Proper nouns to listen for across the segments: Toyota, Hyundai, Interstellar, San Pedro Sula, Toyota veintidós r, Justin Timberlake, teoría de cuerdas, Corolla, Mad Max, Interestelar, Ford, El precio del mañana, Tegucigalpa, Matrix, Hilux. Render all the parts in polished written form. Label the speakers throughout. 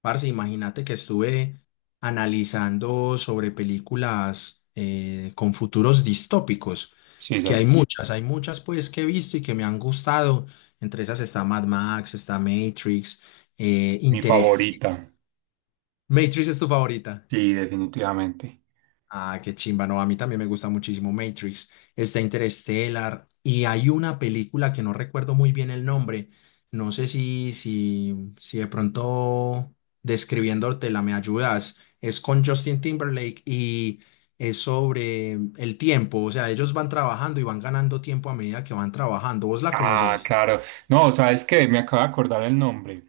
Speaker 1: Parce, imagínate que estuve analizando sobre películas con futuros distópicos,
Speaker 2: Sí, esa
Speaker 1: que hay
Speaker 2: es
Speaker 1: Ujú. Muchas, hay muchas pues que he visto y que me han gustado. Entre esas está Mad Max, está Matrix,
Speaker 2: mi
Speaker 1: Interés.
Speaker 2: favorita.
Speaker 1: ¿Matrix es tu favorita?
Speaker 2: Sí, definitivamente.
Speaker 1: Ah, qué chimba, no, a mí también me gusta muchísimo Matrix, está Interstellar y hay una película que no recuerdo muy bien el nombre, no sé si de pronto describiéndotela me ayudas, es con Justin Timberlake y es sobre el tiempo, o sea, ellos van trabajando y van ganando tiempo a medida que van trabajando, ¿vos la
Speaker 2: Ah,
Speaker 1: conoces?
Speaker 2: claro. No, ¿sabes qué? Me acabo de acordar el nombre.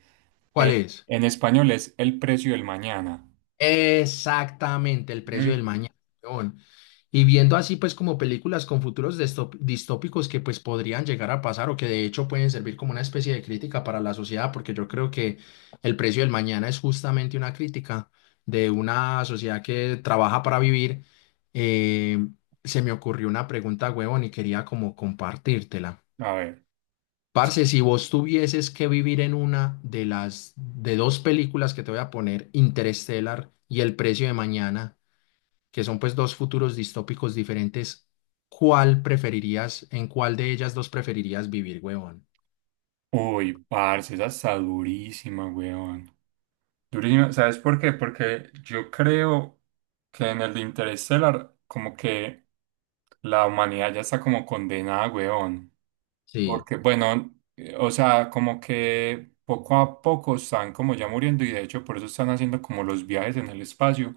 Speaker 1: ¿Cuál
Speaker 2: Eh,
Speaker 1: es?
Speaker 2: en español es El precio del mañana.
Speaker 1: Exactamente, el precio del
Speaker 2: Ujú.
Speaker 1: mañana. Weón. Y viendo así pues como películas con futuros distópicos que pues podrían llegar a pasar o que de hecho pueden servir como una especie de crítica para la sociedad, porque yo creo que el precio del mañana es justamente una crítica de una sociedad que trabaja para vivir. eh, Se me ocurrió una pregunta, huevón, y quería como compartírtela.
Speaker 2: A ver.
Speaker 1: Parce, si vos tuvieses que vivir en una de las de dos películas que te voy a poner, Interstellar y El precio de mañana, que son pues dos futuros distópicos diferentes, ¿cuál preferirías, en cuál de ellas dos preferirías vivir, huevón?
Speaker 2: Uy, parce, esa está durísima, weón. Durísima. ¿Sabes por qué? Porque yo creo que en el de Interestelar, como que la humanidad ya está como condenada, weón.
Speaker 1: Sí,
Speaker 2: Porque, bueno, o sea, como que poco a poco están como ya muriendo y de hecho por eso están haciendo como los viajes en el espacio,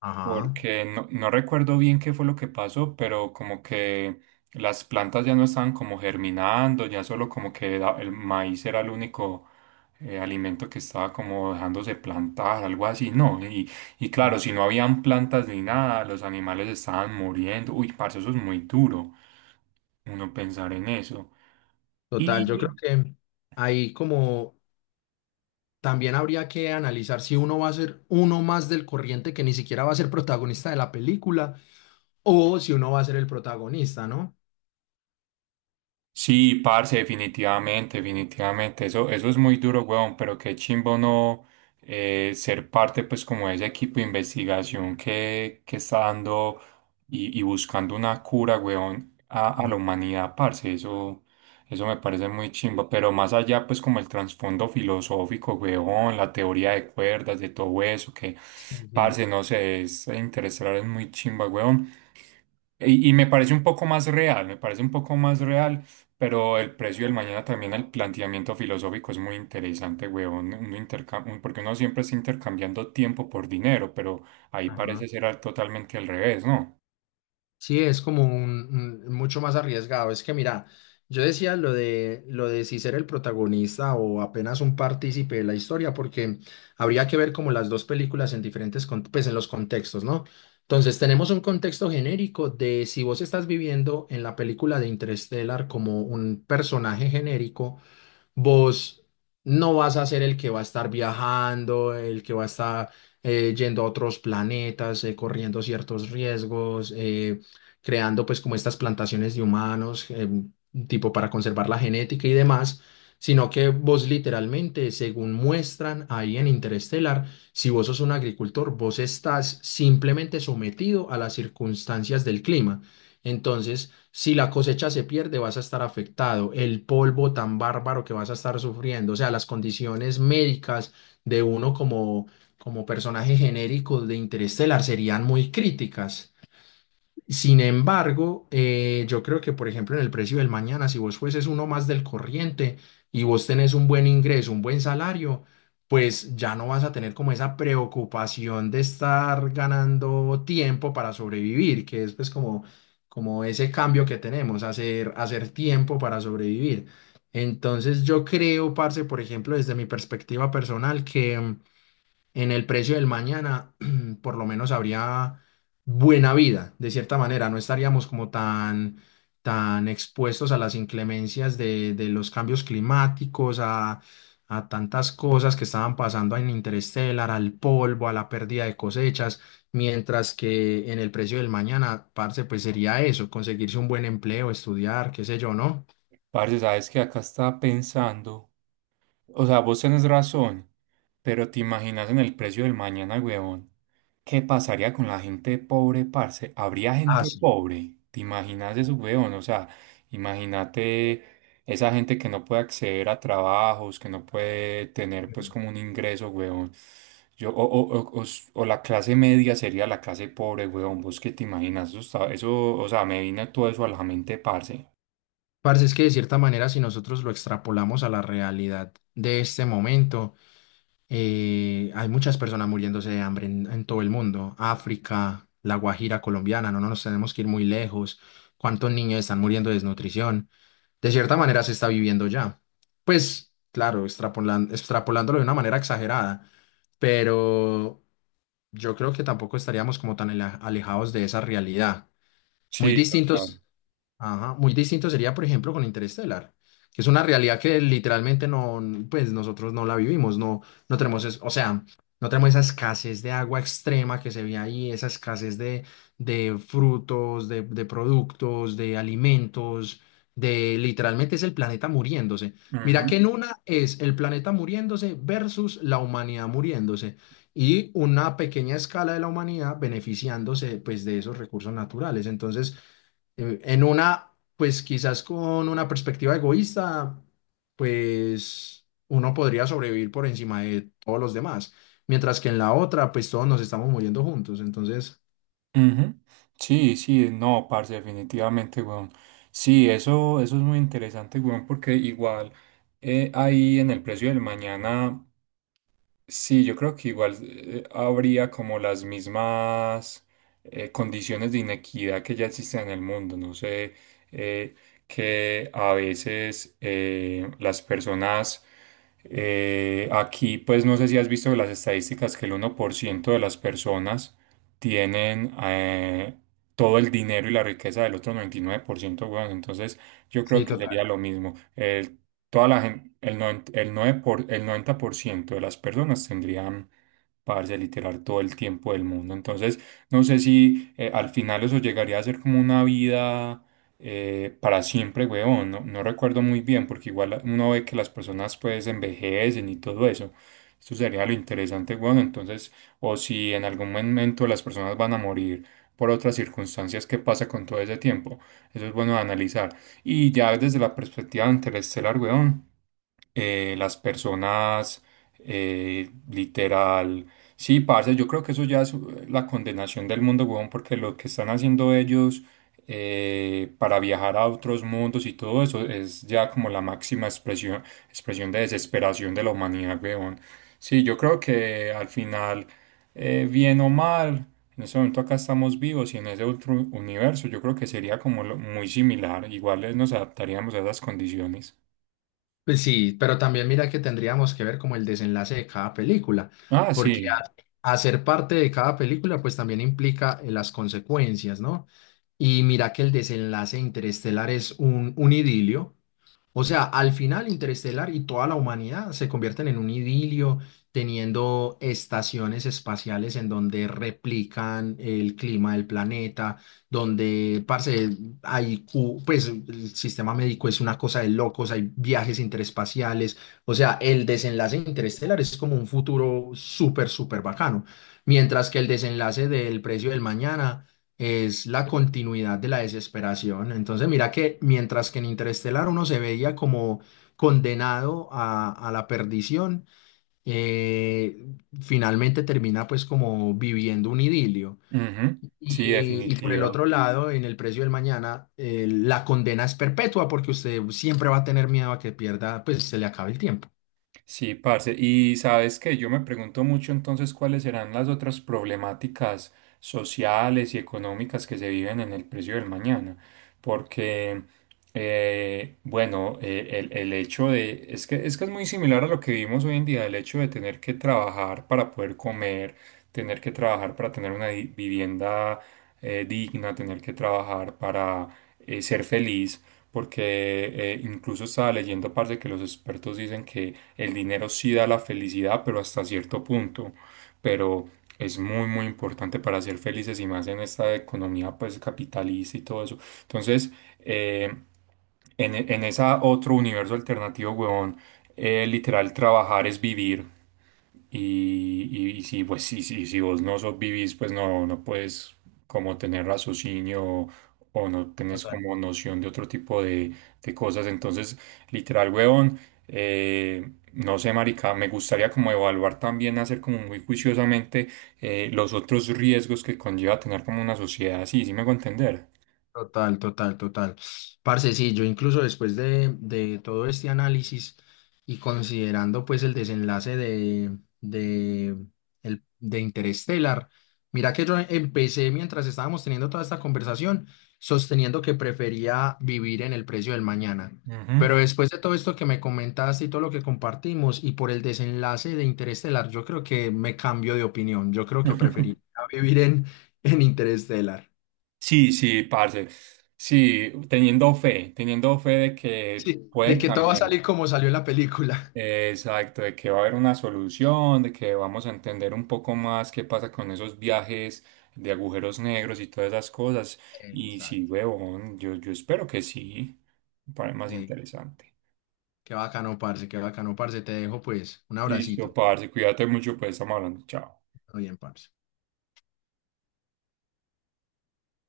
Speaker 1: ajá.
Speaker 2: porque no recuerdo bien qué fue lo que pasó, pero como que las plantas ya no estaban como germinando, ya solo como que el maíz era el único alimento que estaba como dejándose plantar, algo así, ¿no? Y claro, si no habían plantas ni nada, los animales estaban muriendo. Uy, parce, eso es muy duro, uno pensar en eso.
Speaker 1: Total, yo creo
Speaker 2: Y
Speaker 1: que ahí como también habría que analizar si uno va a ser uno más del corriente que ni siquiera va a ser protagonista de la película o si uno va a ser el protagonista, ¿no?
Speaker 2: sí, parce, definitivamente, definitivamente. Eso es muy duro, weón, pero qué chimbo no ser parte, pues, como de ese equipo de investigación que está dando y buscando una cura, weón, a la
Speaker 1: Ah,
Speaker 2: humanidad, parce. Eso me parece muy chimbo. Pero más allá, pues, como el trasfondo filosófico, weón, la teoría de cuerdas, de todo eso, que,
Speaker 1: sí, sí.
Speaker 2: parce, no sé, es interesar, es muy chimba, weón. Y me parece un poco más real, me parece un poco más real, pero el precio del mañana también al planteamiento filosófico es muy interesante, weón, porque uno siempre está intercambiando tiempo por dinero, pero ahí
Speaker 1: Ajá.
Speaker 2: parece ser totalmente al revés, ¿no?
Speaker 1: Sí, es como mucho más arriesgado. Es que mira, yo decía lo de si ser el protagonista o apenas un partícipe de la historia, porque habría que ver como las dos películas en diferentes pues en los contextos, ¿no? Entonces tenemos un contexto genérico de si vos estás viviendo en la película de Interstellar como un personaje genérico, vos no vas a ser el que va a estar viajando, el que va a estar yendo a otros planetas, corriendo ciertos riesgos, creando pues como estas plantaciones de humanos, tipo para conservar la genética y demás, sino que vos literalmente, según muestran ahí en Interestelar, si vos sos un agricultor, vos estás simplemente sometido a las circunstancias del clima. Entonces, si la cosecha se pierde, vas a estar afectado. El polvo tan bárbaro que vas a estar sufriendo, o sea, las condiciones médicas de uno como, como personaje genérico de Interestelar serían muy críticas. Sin embargo, yo creo que, por ejemplo, en el precio del mañana, si vos fueses uno más del corriente y vos tenés un buen ingreso, un buen salario, pues ya no vas a tener como esa preocupación de estar ganando tiempo para sobrevivir, que es pues como, como ese cambio que tenemos, hacer, hacer tiempo para sobrevivir. Entonces yo creo, parce, por ejemplo, desde mi perspectiva personal, que en el precio del mañana, por lo menos habría buena vida, de cierta manera. No estaríamos como tan, tan expuestos a las inclemencias de los cambios climáticos, a tantas cosas que estaban pasando en Interstellar, al polvo, a la pérdida de cosechas, mientras que en el precio del mañana, parce, pues sería eso, conseguirse un buen empleo, estudiar, qué sé yo, ¿no?
Speaker 2: Parce, sabes que acá estaba pensando. O sea, vos tenés razón, pero te imaginas en el precio del mañana, huevón. ¿Qué pasaría con la gente pobre, parce? ¿Habría
Speaker 1: Ah,
Speaker 2: gente
Speaker 1: sí.
Speaker 2: pobre? ¿Te imaginas eso, huevón? O sea, imagínate esa gente que no puede acceder a trabajos, que no puede tener pues como un ingreso, huevón. Yo, o s- o la clase media sería la clase pobre, huevón. ¿Vos qué te imaginas? Eso, o sea, me vino todo eso a la mente, parce.
Speaker 1: Parce, es que de cierta manera, si nosotros lo extrapolamos a la realidad de este momento, hay muchas personas muriéndose de hambre en todo el mundo. África, La Guajira colombiana, no, no nos tenemos que ir muy lejos. ¿Cuántos niños están muriendo de desnutrición? De cierta manera se está viviendo ya. Pues claro, extrapolándolo de una manera exagerada, pero yo creo que tampoco estaríamos como tan alejados de esa realidad. Muy
Speaker 2: Sí, total.
Speaker 1: distintos. Ajá, muy distinto sería, por ejemplo, con Interestelar, que es una realidad que literalmente no, pues nosotros no la vivimos, no, no tenemos, o sea, no tenemos esa escasez de agua extrema que se ve ahí, esa escasez de frutos, de productos, de alimentos, de literalmente es el planeta muriéndose. Mira que en una es el planeta muriéndose versus la humanidad muriéndose y una pequeña escala de la humanidad beneficiándose, pues, de esos recursos naturales. Entonces, en una, pues quizás con una perspectiva egoísta, pues uno podría sobrevivir por encima de todos los demás, mientras que en la otra, pues todos nos estamos muriendo juntos. Entonces,
Speaker 2: Ujú. Sí, sí, no, parce, definitivamente, weón. Sí, eso es muy interesante, weón, porque igual ahí en el precio del mañana. Sí, yo creo que igual habría como las mismas condiciones de inequidad que ya existen en el mundo. No sé, eh, que a veces las personas aquí, pues no sé si has visto las estadísticas que el 1% de las personas tienen todo el dinero y la riqueza del otro 99%, weón. Entonces yo
Speaker 1: sí,
Speaker 2: creo que
Speaker 1: total.
Speaker 2: sería lo mismo. El Toda la gente, el, noven- el, nueve por, el 90% de las personas tendrían, parce, literal, todo el tiempo del mundo. Entonces, no sé si al final eso llegaría a ser como una vida para siempre, weón. No recuerdo muy bien, porque igual uno ve que las personas pues envejecen y todo eso. Esto sería lo interesante, weón. Entonces, o si en algún momento las personas van a morir por otras circunstancias, ¿qué pasa con todo ese tiempo? Eso es bueno de analizar. Y ya desde la perspectiva de Interestelar, weón, eh, las personas, literal. Sí, parce, yo creo que eso ya es la condenación del mundo, huevón, porque lo que están haciendo ellos para viajar a otros mundos y todo eso es ya como la máxima expresión de desesperación de la humanidad, huevón. Sí, yo creo que al final, bien o mal, en ese momento acá estamos vivos y en ese otro universo yo creo que sería como muy similar, igual nos adaptaríamos a esas condiciones.
Speaker 1: Pues sí, pero también mira que tendríamos que ver como el desenlace de cada película,
Speaker 2: Ah,
Speaker 1: porque
Speaker 2: sí.
Speaker 1: hacer parte de cada película, pues también implica las consecuencias, ¿no? Y mira que el desenlace Interestelar es un idilio. O sea, al final Interestelar y toda la humanidad se convierten en un idilio, teniendo estaciones espaciales en donde replican el clima del planeta, donde, parce, hay, pues el sistema médico es una cosa de locos, hay viajes interespaciales, o sea, el desenlace de interestelar es como un futuro súper, súper bacano, mientras que el desenlace del precio del mañana es la continuidad de la desesperación. Entonces, mira que mientras que en Interestelar uno se veía como condenado a la perdición, eh, finalmente termina pues como viviendo un idilio.
Speaker 2: Ujú. Sí,
Speaker 1: Y por el otro
Speaker 2: definitivo.
Speaker 1: lado, en el precio del mañana, la condena es perpetua porque usted siempre va a tener miedo a que pierda, pues se le acabe el tiempo.
Speaker 2: Sí, parce. Y sabes que yo me pregunto mucho entonces cuáles serán las otras problemáticas sociales y económicas que se viven en el precio del mañana. Porque, el hecho de, es que es muy similar a lo que vivimos hoy en día, el hecho de tener que trabajar para poder comer, tener que trabajar para tener una vivienda digna, tener que trabajar para ser feliz. Porque incluso estaba leyendo, parce, que los expertos dicen que el dinero sí da la felicidad, pero hasta cierto punto. Pero es muy, muy importante para ser felices y más en esta economía pues capitalista y todo eso. Entonces, eh, en esa otro universo alternativo, huevón, literal trabajar es vivir. Y si, pues, si vos no sos vivís, pues no puedes como tener raciocinio o no tenés como noción de otro tipo de cosas. Entonces, literal, huevón, eh, no sé, marica, me gustaría como evaluar también, hacer como muy juiciosamente los otros riesgos que conlleva tener como una sociedad así, ¿sí me hago entender?
Speaker 1: Total, total, total. Parce, sí, yo incluso después de todo este análisis y considerando pues el desenlace de, el, de Interstellar, mira que yo empecé mientras estábamos teniendo toda esta conversación sosteniendo que prefería vivir en el precio del mañana.
Speaker 2: Ujú.
Speaker 1: Pero después de todo esto que me comentaste y todo lo que compartimos y por el desenlace de Interestelar, yo creo que me cambio de opinión. Yo creo que preferiría vivir en Interestelar.
Speaker 2: Sí, sí, parce. Sí, teniendo fe de que
Speaker 1: Sí, de
Speaker 2: pueden
Speaker 1: que todo va a
Speaker 2: cambiar.
Speaker 1: salir como salió en la película.
Speaker 2: Exacto, de que va a haber una solución, de que vamos a entender un poco más qué pasa con esos viajes de agujeros negros y todas esas cosas. Y sí,
Speaker 1: Exacto.
Speaker 2: huevón, yo espero que sí, para más
Speaker 1: Eh,
Speaker 2: interesante.
Speaker 1: Qué bacano, parce, qué bacano, parce. Te dejo pues un
Speaker 2: Listo,
Speaker 1: abracito.
Speaker 2: parce, cuídate mucho, pues estamos hablando. Chao.
Speaker 1: Todo bien, parce.